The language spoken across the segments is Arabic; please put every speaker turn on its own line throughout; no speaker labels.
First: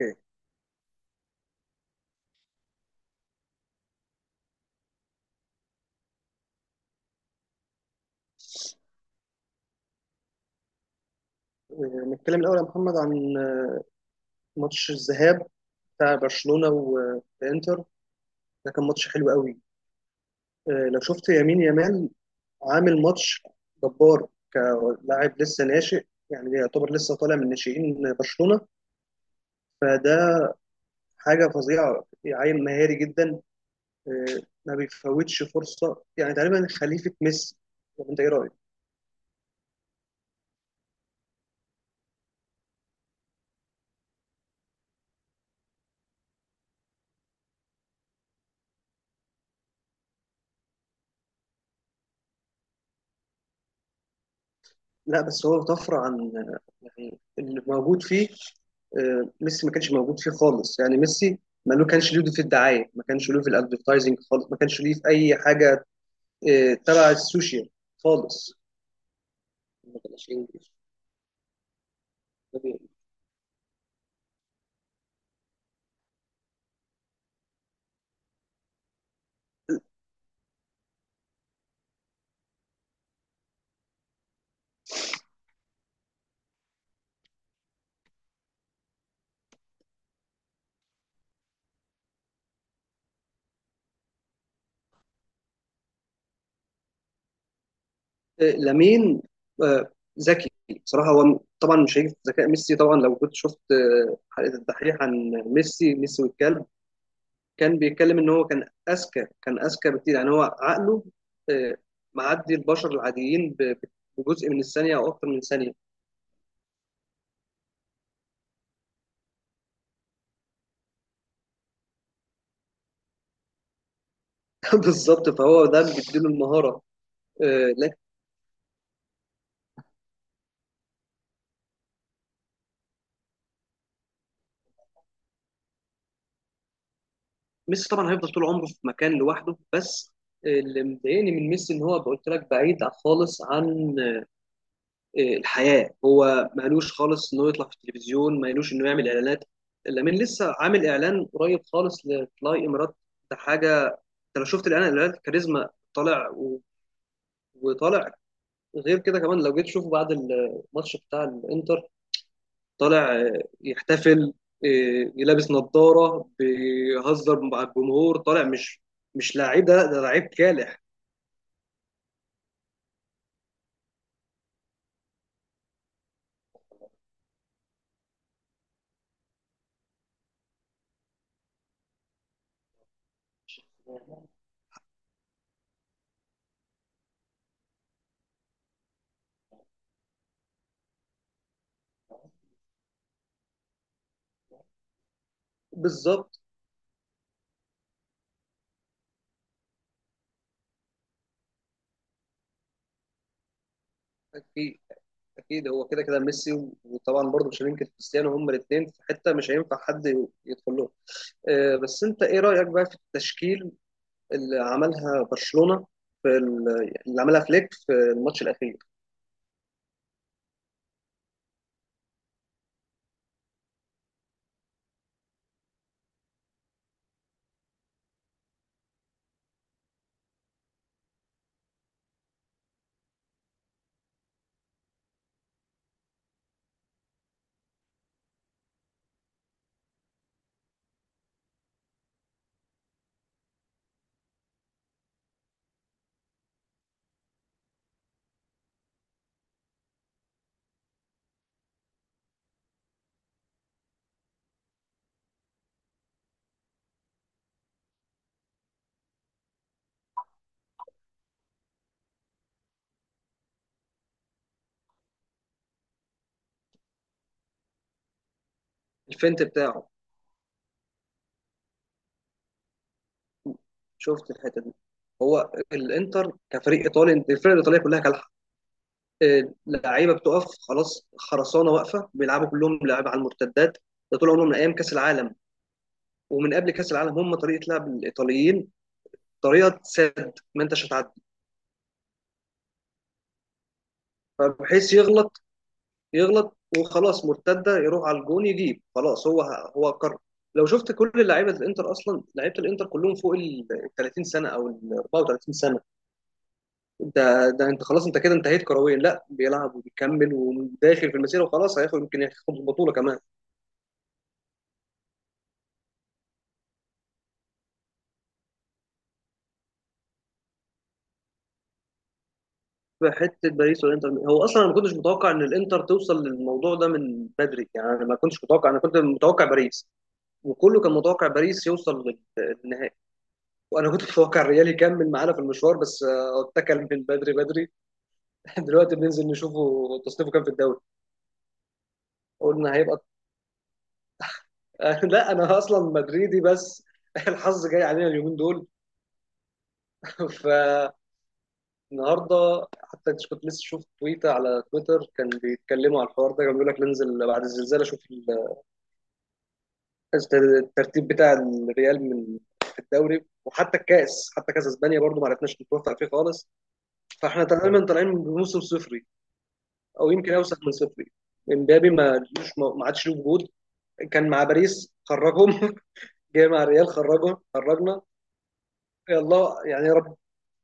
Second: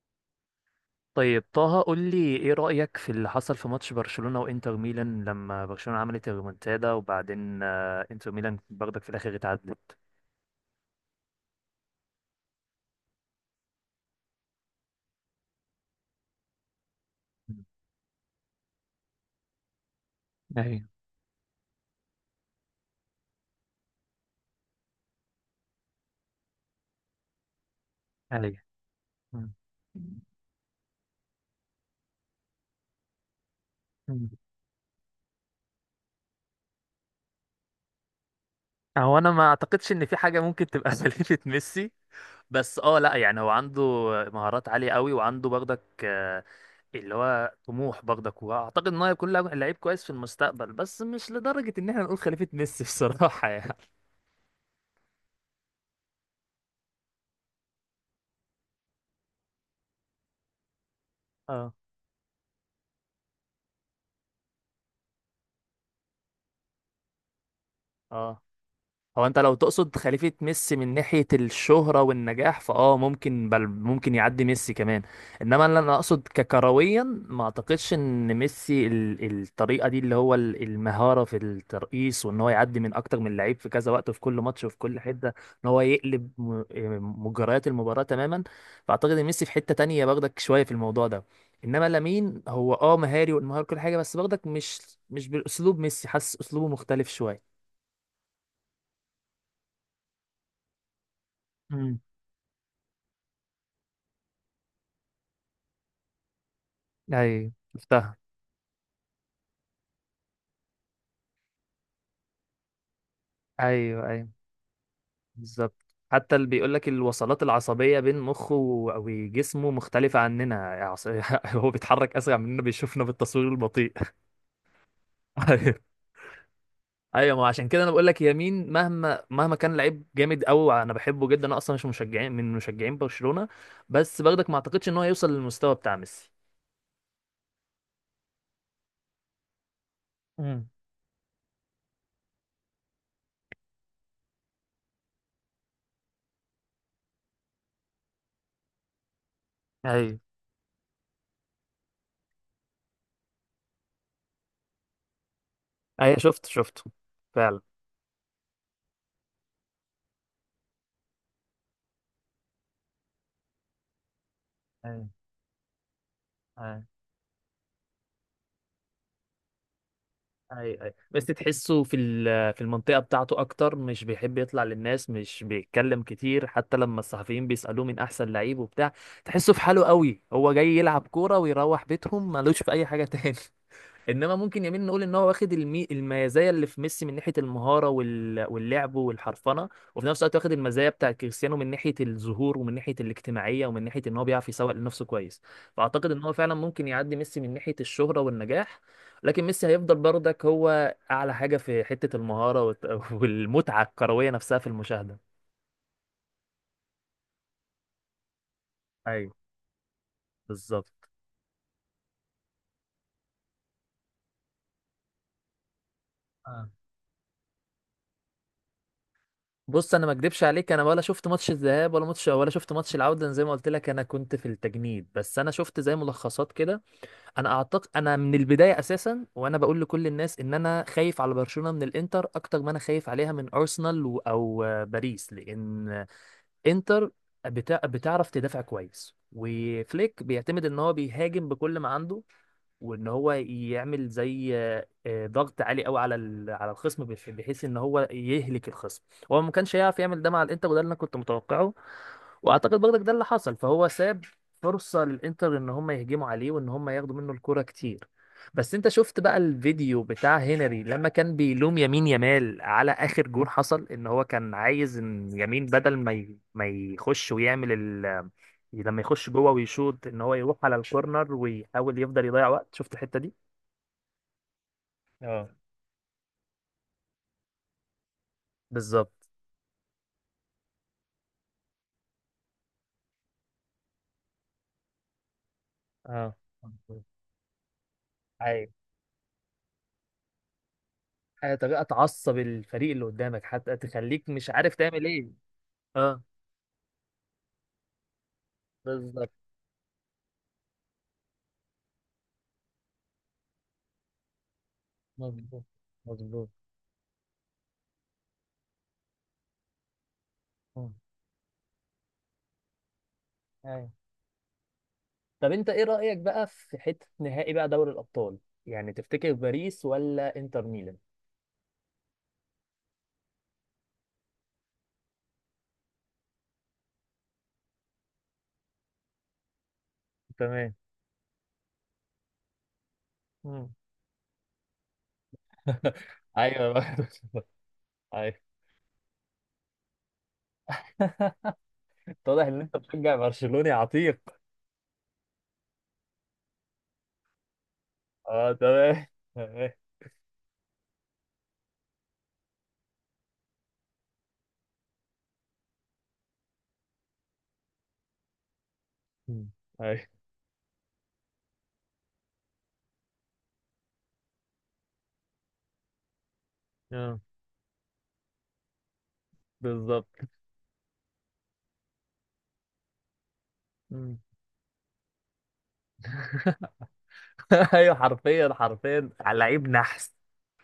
اوكي.
طيب طه قول لي ايه رأيك في اللي حصل في ماتش برشلونة وانتر ميلان لما برشلونة عملت الريمونتادا وبعدين انتر ميلان برضك في الاخر اتعدت.
نتكلم الاول يا محمد عن ماتش الذهاب بتاع برشلونه وانتر. ده كان ماتش حلو قوي.
ايوه.
لو شفت يمين يامال عامل ماتش جبار كلاعب لسه ناشئ، يعني يعتبر لسه طالع من ناشئين
ايوه
برشلونه،
مم.
فده حاجه فظيعه، عيل مهاري جدا.
مم.
آه، ما بيفوتش فرصه، يعني تقريبا خليفه ميسي، ولا انت ايه رايك؟
هو انا ما اعتقدش ان في حاجة ممكن تبقى سليمة ميسي. بس اه لا، يعني هو عنده مهارات عالية قوي، وعنده برضك اللي هو طموح برضك، واعتقد ان هو هيكون لاعب لعيب كويس في المستقبل، بس مش لدرجة ان احنا نقول خليفة ميسي بصراحة يعني.
لا بس هو طفره عن، يعني اللي موجود فيه. ميسي ما كانش موجود فيه خالص، يعني ميسي
اه.
ما له كانش له دور في الدعايه، ما كانش له في الادفرتايزنج خالص، ما كانش له في اي حاجه تبع السوشيال
اه.
خالص.
هو انت لو تقصد
ما كانش
خليفة
انجلش
ميسي من ناحية الشهرة والنجاح
طبيعي.
فاه ممكن، بل ممكن يعدي ميسي كمان. انما اللي انا اقصد ككرويا، ما اعتقدش ان ميسي الطريقة دي، اللي هو المهارة في الترقيص، وان هو يعدي من اكتر من لعيب في كذا وقت وفي كل ماتش وفي كل حتة، ان هو يقلب مجريات المباراة تماما. فاعتقد ان ميسي في حتة تانية، باخدك شوية في الموضوع ده. انما لامين هو اه مهاري، والمهارة كل حاجة، بس باخدك مش بالاسلوب ميسي، حاسس اسلوبه مختلف شوية.
لامين آه، ذكي. بصراحه هو طبعا مش هيجي في ذكاء ميسي، طبعا لو كنت شفت حلقه الدحيح عن ميسي، ميسي والكلب،
ايوه.
كان
شفتها.
بيتكلم ان هو كان اذكى، كان اذكى بكتير. يعني هو عقله آه، معدي البشر العاديين
ايوه.
بجزء من الثانيه او اكتر من ثانيه.
بالظبط، حتى اللي بيقول لك الوصلات العصبيه بين مخه وجسمه مختلفه عننا. عص- هو بيتحرك اسرع مننا، بيشوفنا بالتصوير البطيء.
بالظبط، فهو ده
ايوه.
اللي بيديله المهاره.
ايوه ما عشان كده انا
لكن
بقول لك يمين، مهما كان لعيب جامد قوي، انا بحبه جدا، انا اصلا مش مشجعين من مشجعين برشلونه، بس برضك ما اعتقدش ان هو يوصل للمستوى بتاع ميسي.
ميسي طبعا هيفضل طول عمره في مكان لوحده. بس
امم.
اللي مضايقني من ميسي ان هو، قلت لك، بعيد خالص عن الحياه. هو مالوش خالص انه يطلع في التلفزيون، مالوش انه يعمل اعلانات. لامين
ايوه.
لسه عامل اعلان قريب خالص لفلاي امارات. ده حاجه، انت لو شفت الاعلان، الاعلان كاريزما طالع
شفته فعلا.
وطالع. غير كده كمان، لو جيت تشوفه بعد الماتش بتاع الانتر طالع يحتفل،
ايوه.
لابس نظارة
ايوه
بيهزر مع الجمهور طالع. مش لعيب، ده لعيب كالح.
اي اي، بس تحسه في المنطقه بتاعته اكتر، مش بيحب يطلع للناس، مش بيتكلم كتير، حتى لما الصحفيين بيسالوه من احسن لعيب وبتاع. تحسه في حاله قوي، هو جاي يلعب كوره ويروح بيتهم، ملوش في اي حاجه تاني. انما ممكن يمين نقول ان هو واخد المي... المزايا اللي في ميسي من ناحيه المهاره وال... واللعب والحرفنه، وفي نفس الوقت واخد المزايا بتاع كريستيانو من ناحيه الظهور ومن ناحيه الاجتماعيه ومن ناحيه ان هو بيعرف يسوق لنفسه كويس. فاعتقد ان هو
بالظبط.
فعلا ممكن يعدي ميسي من ناحيه الشهره والنجاح، لكن ميسي هيفضل برضك هو اعلى حاجه في حته المهاره والت... والمتعه الكرويه نفسها في
اكيد
المشاهده.
اكيد هو كده كده ميسي وطبعا برضه مش هننكر كريستيانو، هما الاثنين في
ايوه.
حته مش هينفع حد يدخل لهم.
بالظبط.
بس انت ايه رايك بقى في التشكيل اللي عملها برشلونه في
آه.
ال- اللي عملها فليك في الماتش الاخير؟
بص انا ما اكدبش عليك، انا ولا شفت ماتش الذهاب ولا ماتش، ولا شفت ماتش العوده، أنا زي ما قلت لك انا كنت في التجنيد، بس انا شفت زي ملخصات كده. انا اعتقد انا من البدايه اساسا، وانا بقول لكل الناس، ان انا خايف على برشلونه من الانتر اكتر ما انا خايف عليها من ارسنال او باريس، لان انتر بتعرف تدافع كويس، وفليك بيعتمد ان هو بيهاجم بكل ما عنده، وان هو يعمل زي ضغط عالي قوي على الخصم، بحيث ان هو يهلك الخصم. هو ما كانش هيعرف يعمل ده مع الانتر، وده اللي انا كنت متوقعه، واعتقد برضك ده اللي حصل. فهو ساب فرصة للانتر ان هم يهجموا عليه وان هم ياخدوا منه الكرة كتير. بس انت شفت بقى الفيديو بتاع هنري لما كان بيلوم يمين يمال على اخر جون حصل، ان هو كان عايز ان يمين بدل ما يخش ويعمل، لما يخش
الفنت
جوه
بتاعه،
ويشوط، ان هو يروح على الكورنر ويحاول يفضل يضيع وقت. شفت الحتة دي؟
شفت الحته دي؟
اه.
هو الانتر كفريق ايطالي، انت الفرق الايطاليه كلها كالحه.
بالظبط.
لعيبه بتقف خلاص، خرسانه واقفه، بيلعبوا كلهم لعب على المرتدات. ده طول عمرهم من ايام كاس العالم،
اه.
ومن قبل كاس العالم هم، طريقه لعب الايطاليين
ايوه.
طريقه سد، ما انتش هتعدي.
حاجة، طريقة تعصب الفريق اللي قدامك حتى تخليك مش عارف
فبحيث
تعمل ايه.
يغلط،
اه.
يغلط وخلاص مرتده يروح على الجون يجيب. خلاص
بالظبط.
هو، هو قرر. لو شفت كل لعيبه الانتر، اصلا لعيبه الانتر كلهم فوق ال 30 سنه او ال 34
مظبوط
سنه.
مظبوط.
ده انت خلاص، انت كده انتهيت كرويا. لا بيلعب وبيكمل
مم.
وداخل في المسيره، وخلاص هياخد، يمكن ياخد البطوله كمان.
ايوه. طب انت ايه رأيك بقى في حتة نهائي بقى دوري الأبطال، يعني تفتكر باريس ولا انتر ميلان؟
في حته باريس والانتر، هو اصلا انا ما كنتش متوقع ان الانتر توصل للموضوع ده من بدري. يعني انا ما كنتش متوقع، انا كنت متوقع باريس،
تمام.
وكله كان متوقع باريس يوصل للنهائي.
مم.
وانا كنت متوقع الريال يكمل معانا في المشوار، بس
ايوه
اتكل
بقى.
من بدري بدري.
ايوه.
دلوقتي بننزل نشوفه تصنيفه كام في الدوري.
واضح ان
قلنا
انت
هيبقى.
بتشجع برشلوني عتيق.
لا، انا اصلا مدريدي. بس الحظ جاي علينا اليومين
اه
دول.
تمام.
ف النهارده حتى كنت لسه شفت تويته على تويتر، كان بيتكلموا على الحوار ده. كان بيقول لك ننزل بعد الزلزال اشوف
مم. ايوه.
الترتيب بتاع الريال من في الدوري. وحتى الكاس، حتى كاس اسبانيا برضو ما عرفناش نتوفق فيه خالص.
اه.
فاحنا تقريبا طالعين بموسم صفري، او
بالظبط.
يمكن اوسخ من صفري. امبابي ما لوش، ما عادش له وجود.
مم.
كان مع باريس خرجهم، جاي مع الريال خرجهم،
ايوه،
خرجنا.
حرفيا حرفيا، على
يلا
لعيب
يعني يا
نحس.
رب،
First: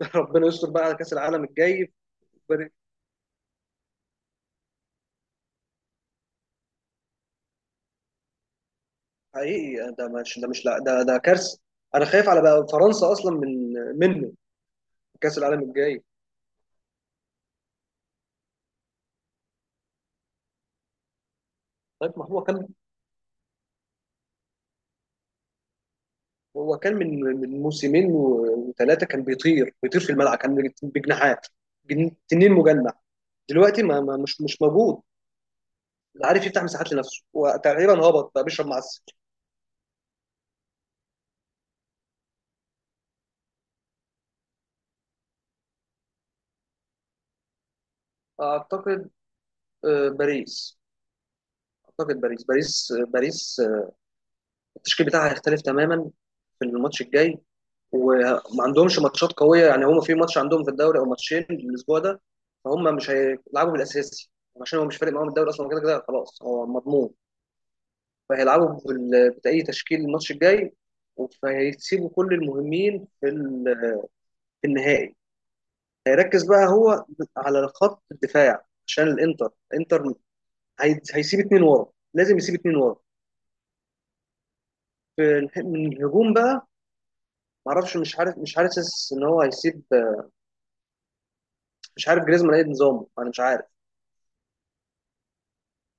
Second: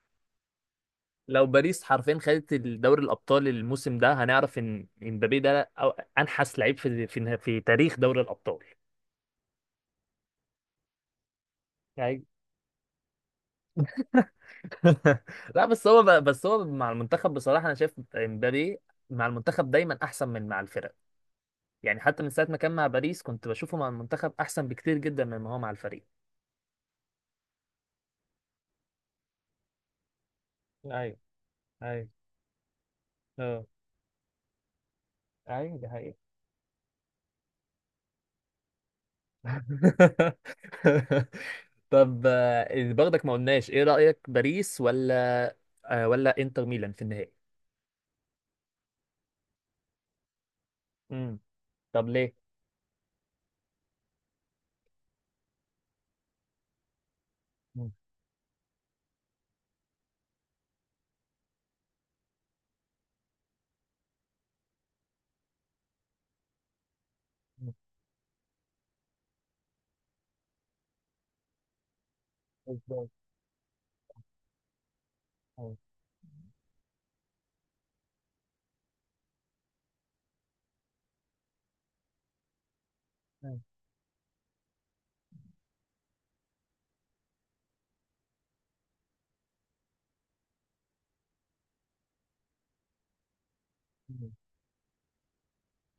ربنا يستر بقى على كاس العالم
لو باريس
الجاي.
حرفيا خدت الدوري الابطال الموسم ده، هنعرف ان امبابي ده أو انحس لعيب في تاريخ دوري الابطال.
حقيقي ده مش، ده مش، لا ده ده كارثه. انا
يعني
خايف على بقى فرنسا اصلا من، منه، في كاس العالم
لا بس
الجاي.
هو بس هو مع المنتخب، بصراحه انا شايف امبابي مع المنتخب دايما احسن من مع الفرق. يعني
طيب
حتى
ما
من
هو
ساعه ما
كان،
كان مع باريس، كنت بشوفه مع المنتخب احسن بكتير جدا مما هو مع الفريق.
هو كان من موسمين وثلاثه، كان بيطير بيطير في الملعب، كان
ايوه.
بجناحات.
ايوه
تنين مجنح.
اه.
دلوقتي مش موجود.
ايوه دي حقيقة.
لا عارف يفتح مساحات لنفسه، وتقريبا هبط بقى بيشرب معسل.
طب برضك ما قلناش ايه رأيك، باريس ولا ولا انتر ميلان في النهائي؟
اعتقد باريس.
امم. طب
اعتقد
ليه؟
باريس، باريس، باريس، التشكيل بتاعها هيختلف تماما في الماتش الجاي.
مم.
وما عندهمش ماتشات قويه، يعني هم في ماتش عندهم في الدوري او ماتشين الاسبوع ده. فهم مش هيلعبوا بالاساسي، عشان هو مش فارق معاهم الدوري اصلا، كده كده خلاص هو مضمون.
مم.
فهيلعبوا باي تشكيل الماتش الجاي، فهيسيبوا كل
إزاي؟
المهمين في النهائي.
أه.
هيركز بقى هو على خط الدفاع عشان الانتر، الانتر هيسيب اتنين ورا، لازم يسيب اتنين ورا
أه.
من الهجوم بقى. معرفش، مش عارف، مش حاسس ان هو هيسيب، مش عارف جريزمان ايه نظامه، انا مش عارف.
مم.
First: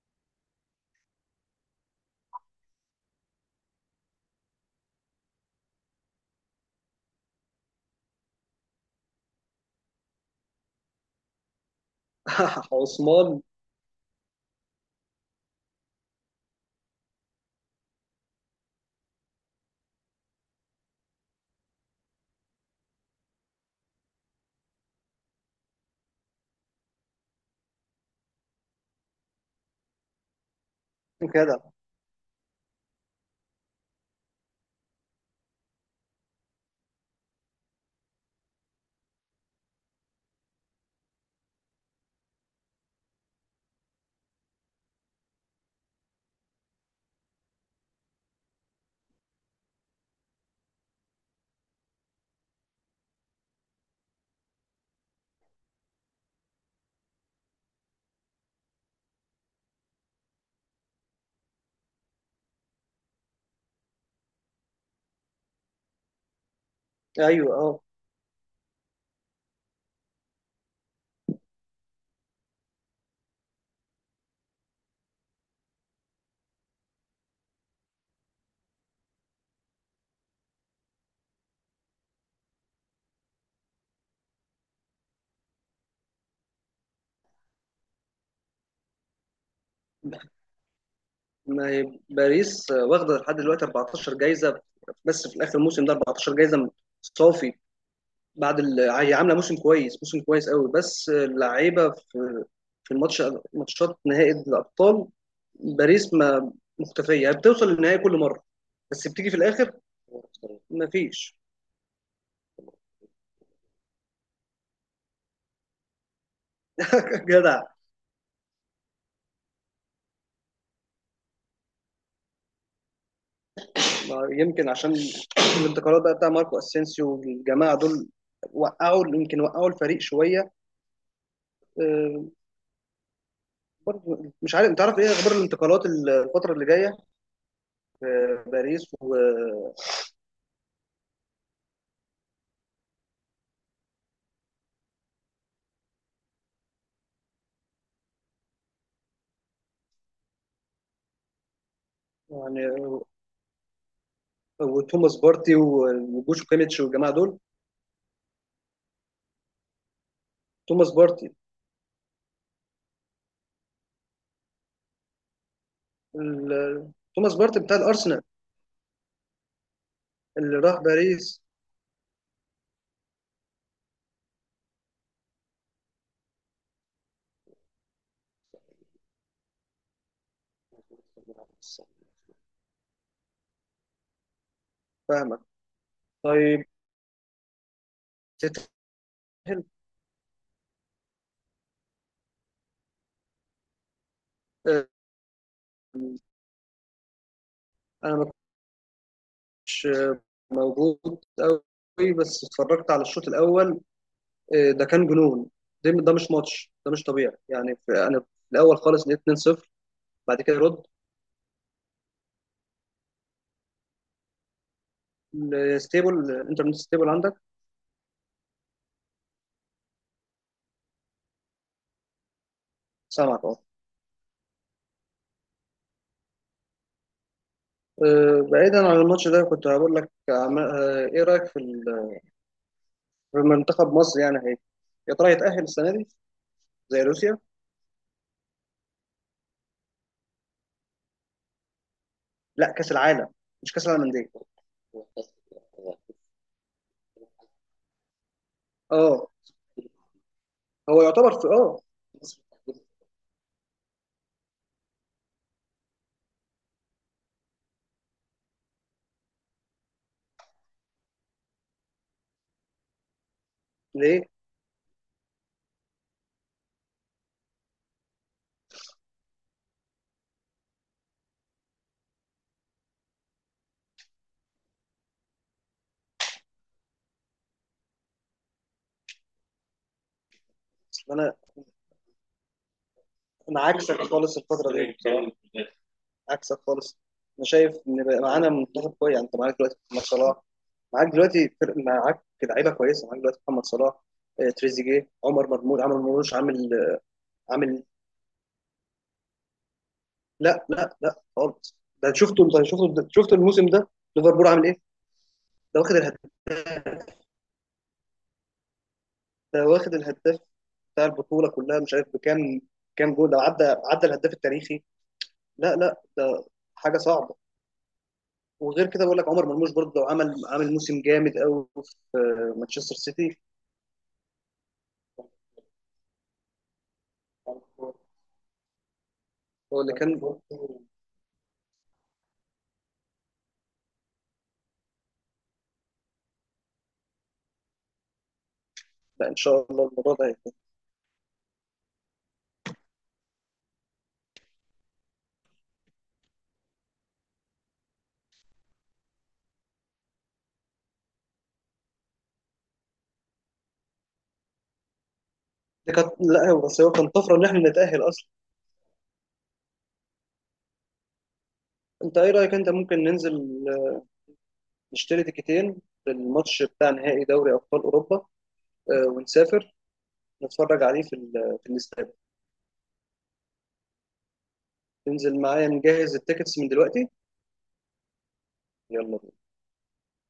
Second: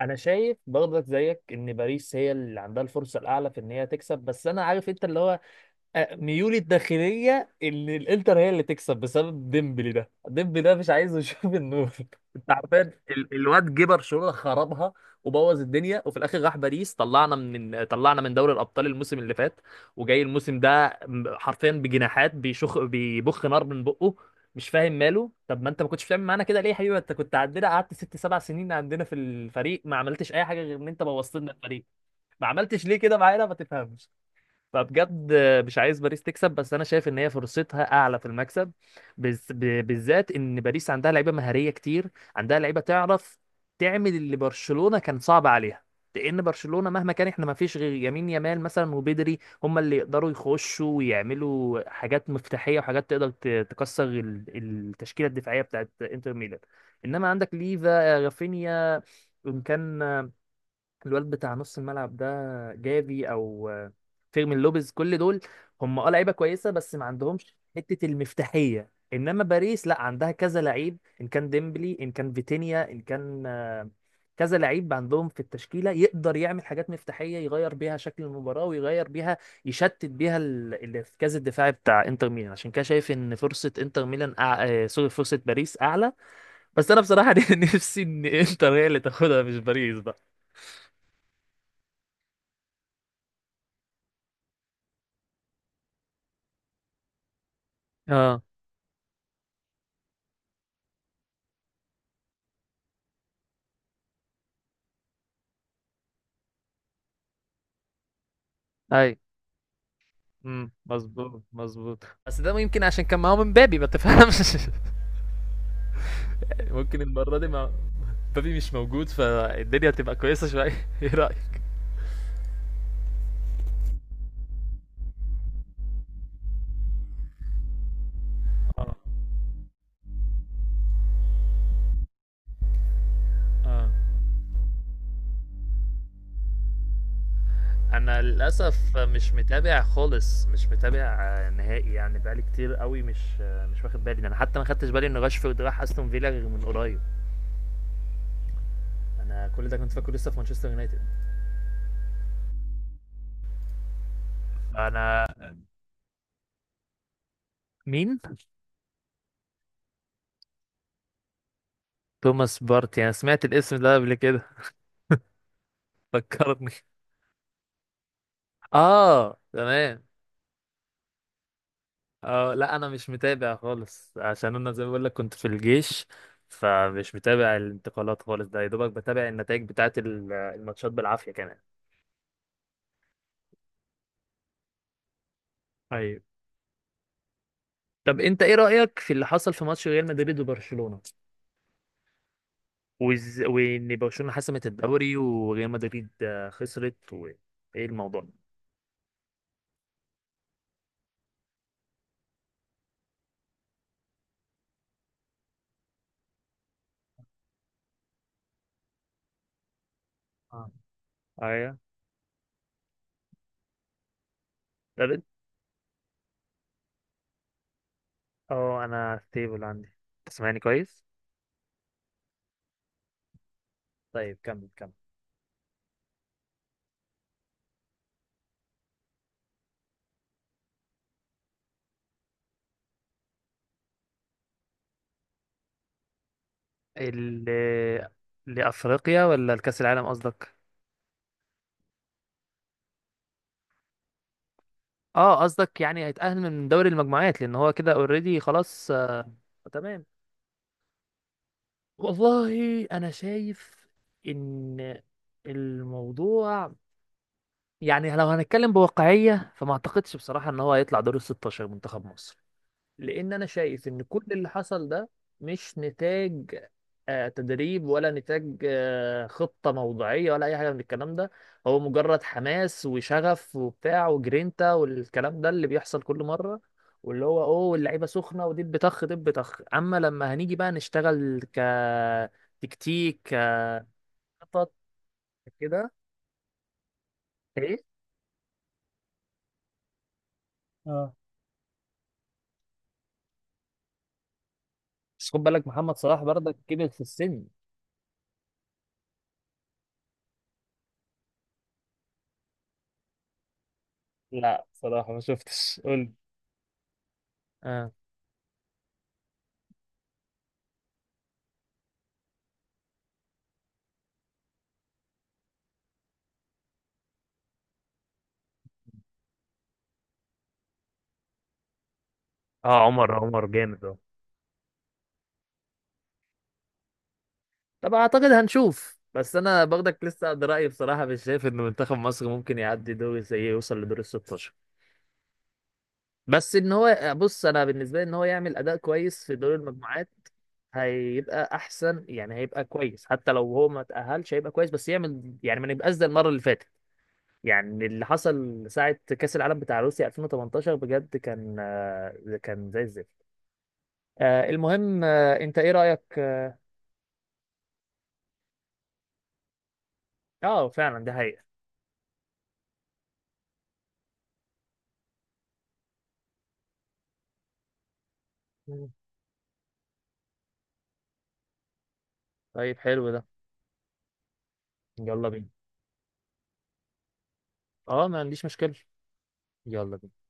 انا شايف برضك زيك ان باريس هي اللي عندها الفرصة الاعلى في ان هي تكسب. بس انا عارف انت اللي هو ميولي الداخلية ان الانتر هي اللي تكسب بسبب ديمبلي. ده ديمبلي ده مش عايز يشوف النور انت عارفين
عثمان
الواد جه برشلونة خربها وبوظ الدنيا، وفي الاخر راح باريس، طلعنا من طلعنا من دوري الابطال الموسم اللي فات، وجاي الموسم ده حرفيا بجناحات بيشخ بيبخ نار من بقه. مش فاهم ماله. طب ما انت ما كنتش بتعمل معانا كده ليه يا حبيبي؟ انت كنت عندنا قعدت ست سبع سنين عندنا في الفريق، ما عملتش اي حاجه غير ان انت بوظت لنا
كده.
الفريق. ما عملتش ليه كده معانا؟ ما تفهمش. فبجد مش عايز باريس تكسب، بس انا شايف ان هي فرصتها اعلى في المكسب، بالذات ان باريس عندها لعيبه مهاريه كتير. عندها لعيبه تعرف تعمل اللي برشلونه كان صعب عليها، لان برشلونه مهما كان احنا ما فيش غير يمين يامال مثلا وبدري هم اللي يقدروا يخشوا ويعملوا حاجات مفتاحيه وحاجات تقدر تكسر التشكيله الدفاعيه بتاعت انتر ميلان. انما عندك ليفا، رافينيا، ان كان الواد بتاع نص الملعب ده جافي او فيرمين لوبيز، كل دول هم اه لعيبه كويسه بس ما
ايوه
عندهمش
اه.
حته المفتاحيه. انما باريس لا، عندها كذا لعيب، ان كان ديمبلي ان كان فيتينيا ان كان كذا لعيب عندهم في التشكيله يقدر يعمل حاجات مفتاحيه يغير بيها شكل المباراه، ويغير بيها يشتت بيها الارتكاز الدفاعي بتاع انتر ميلان. عشان كده شايف ان فرصه انتر ميلان أع... سوري، فرصه باريس اعلى. بس انا بصراحه نفسي ان انتر هي اللي تاخدها، مش باريس بقى.
ما هي باريس واخده لحد دلوقتي 14 جايزه، بس في الاخر الموسم ده 14 جايزه صافي.
اه.
هي عامله موسم كويس، موسم كويس قوي، بس اللعيبه في الماتش، ماتشات نهائي الابطال باريس ما مختفيه، هي بتوصل للنهائي كل مره بس
ايوه.
بتيجي في الاخر.
امم،
ما فيش.
مظبوط. بس ده يمكن عشان كان معاهم مبابي، ما تفهمش ممكن المرة دي
جدع.
مع مبابي مش موجود فالدنيا تبقى كويسة شوية. ايه رأيك؟
ما يمكن عشان الانتقالات بقى بتاع ماركو اسينسيو والجماعه دول
اه.
وقعوا، يمكن وقعوا الفريق شويه. آه،
اه.
برضه مش عارف، انت عارف ايه اخبار الانتقالات الفتره اللي جايه في
انا للاسف
باريس و،
مش متابع خالص، مش متابع نهائي، يعني بقالي كتير قوي مش مش واخد بالي. انا حتى ما خدتش بالي ان راشفورد راح استون فيلا غير من قريب، انا كل ده كنت فاكره لسه في مانشستر يونايتد.
يعني، وتوماس
انا
بارتي وجوشو كيميتش والجماعه دول.
مين؟
توماس بارتي،
توماس بارتي؟ انا سمعت الاسم ده قبل كده، فكرني.
توماس بارتي بتاع الارسنال
اه تمام.
اللي راح باريس.
اه لا انا مش متابع خالص، عشان انا زي ما بقول لك كنت في الجيش، فمش متابع الانتقالات خالص، ده يا دوبك بتابع النتائج بتاعه الماتشات بالعافيه كمان.
فاهمك.
ايوه.
طيب،
طب انت ايه
تتأهل.
رايك في اللي حصل في ماتش ريال مدريد وبرشلونه، وان برشلونه حسمت
آه،
الدوري وريال مدريد خسرت وايه
انا
الموضوع
ما
ده؟
كنتش موجود قوي، بس اتفرجت على الشوط الاول. ده كان جنون، ده ده مش ماتش، ده مش طبيعي يعني. انا في الاول خالص لقيت 2-0، بعد كده
اه.
رد.
ايوه. طب انت.
لستيبل، الانترنت ستيبل عندك؟
اه انا ستيبل عندي، تسمعني كويس؟
سامعك اه.
طيب كمل كمل.
بعيدا عن الماتش ده، كنت هقول لك ايه رايك في منتخب مصر، يعني هي يا ترى يتاهل السنه دي زي روسيا؟
ال لافريقيا ولا الكاس العالم قصدك؟
لا، كاس العالم، مش كاس العالم للانديه.
اه قصدك يعني هيتأهل من دوري المجموعات، لان هو كده اوريدي خلاص
اه
آه. تمام.
هو يعتبر في اه.
والله انا شايف ان الموضوع، يعني لو هنتكلم بواقعية فما اعتقدش بصراحة ان هو هيطلع دور ال 16 منتخب مصر. لان انا شايف ان
ليه؟
كل اللي حصل ده مش نتاج تدريب، ولا نتاج خطة موضوعية، ولا اي حاجة من الكلام ده. هو مجرد حماس وشغف وبتاع وجرينتا والكلام ده اللي بيحصل كل مرة، واللي هو اوه اللعيبة سخنة ودب طخ دب طخ. اما لما هنيجي بقى
أصل انا،
نشتغل كتكتيك،
انا عكسك خالص
كخطط
الفتره دي،
كده.
عكسك خالص. انا شايف
ايه.
ان بقى معانا منتخب كويس. يعني انت معاك دلوقتي محمد صلاح، معاك
اه.
دلوقتي فرق، معاك لعيبه كويسه، معاك دلوقتي محمد صلاح، تريزيجيه،
بس خد
عمر
بالك
مرموش، عمل
محمد صلاح
مرموش
برضك
عامل،
كبر في السن.
عامل. لا لا لا خالص، ده شفته انت، شفته، شفت الموسم ده ليفربول عامل
لا
ايه؟
صراحة ما
ده
شفتش،
واخد
قول.
الهداف،
اه.
ده واخد الهداف بتاع البطوله كلها. مش عارف بكام، كام جول ده، عدى عدى الهداف التاريخي. لا لا ده حاجه صعبه. وغير كده بقول لك عمر مرموش برضه عمل، عامل موسم جامد قوي في
اه.
مانشستر سيتي.
عمر جامد. طب اعتقد هنشوف. بس انا
هو اللي
باخدك
كان،
لسه قد رايي بصراحه مش شايف ان منتخب مصر ممكن يعدي دور زي إيه، يوصل لدور ال 16. بس ان هو بص، انا بالنسبه لي ان هو يعمل اداء كويس
لا
في
ان
دور
شاء الله
المجموعات
الموضوع ده.
هيبقى احسن، يعني هيبقى كويس حتى لو هو ما تاهلش هيبقى كويس، بس يعمل يعني ما نبقاش زي المره اللي فاتت. يعني اللي حصل ساعه كاس العالم بتاع روسيا 2018 بجد كان كان زي الزفت. المهم، انت ايه
دي
رايك؟
كانت، لا
اه.
هو بس هو كان طفره ان احنا نتاهل اصلا.
فعلا ده حقيقه.
انت ايه رايك، انت ممكن ننزل آه، نشتري تيكتين للماتش بتاع نهائي دوري ابطال اوروبا،
مم.
ونسافر نتفرج عليه في الاستاد؟
طيب حلو ده، يلا
تنزل
بينا.
معايا نجهز التيكتس من دلوقتي؟
اه ما عنديش مشكلة،
يلا بينا.
يلا بينا.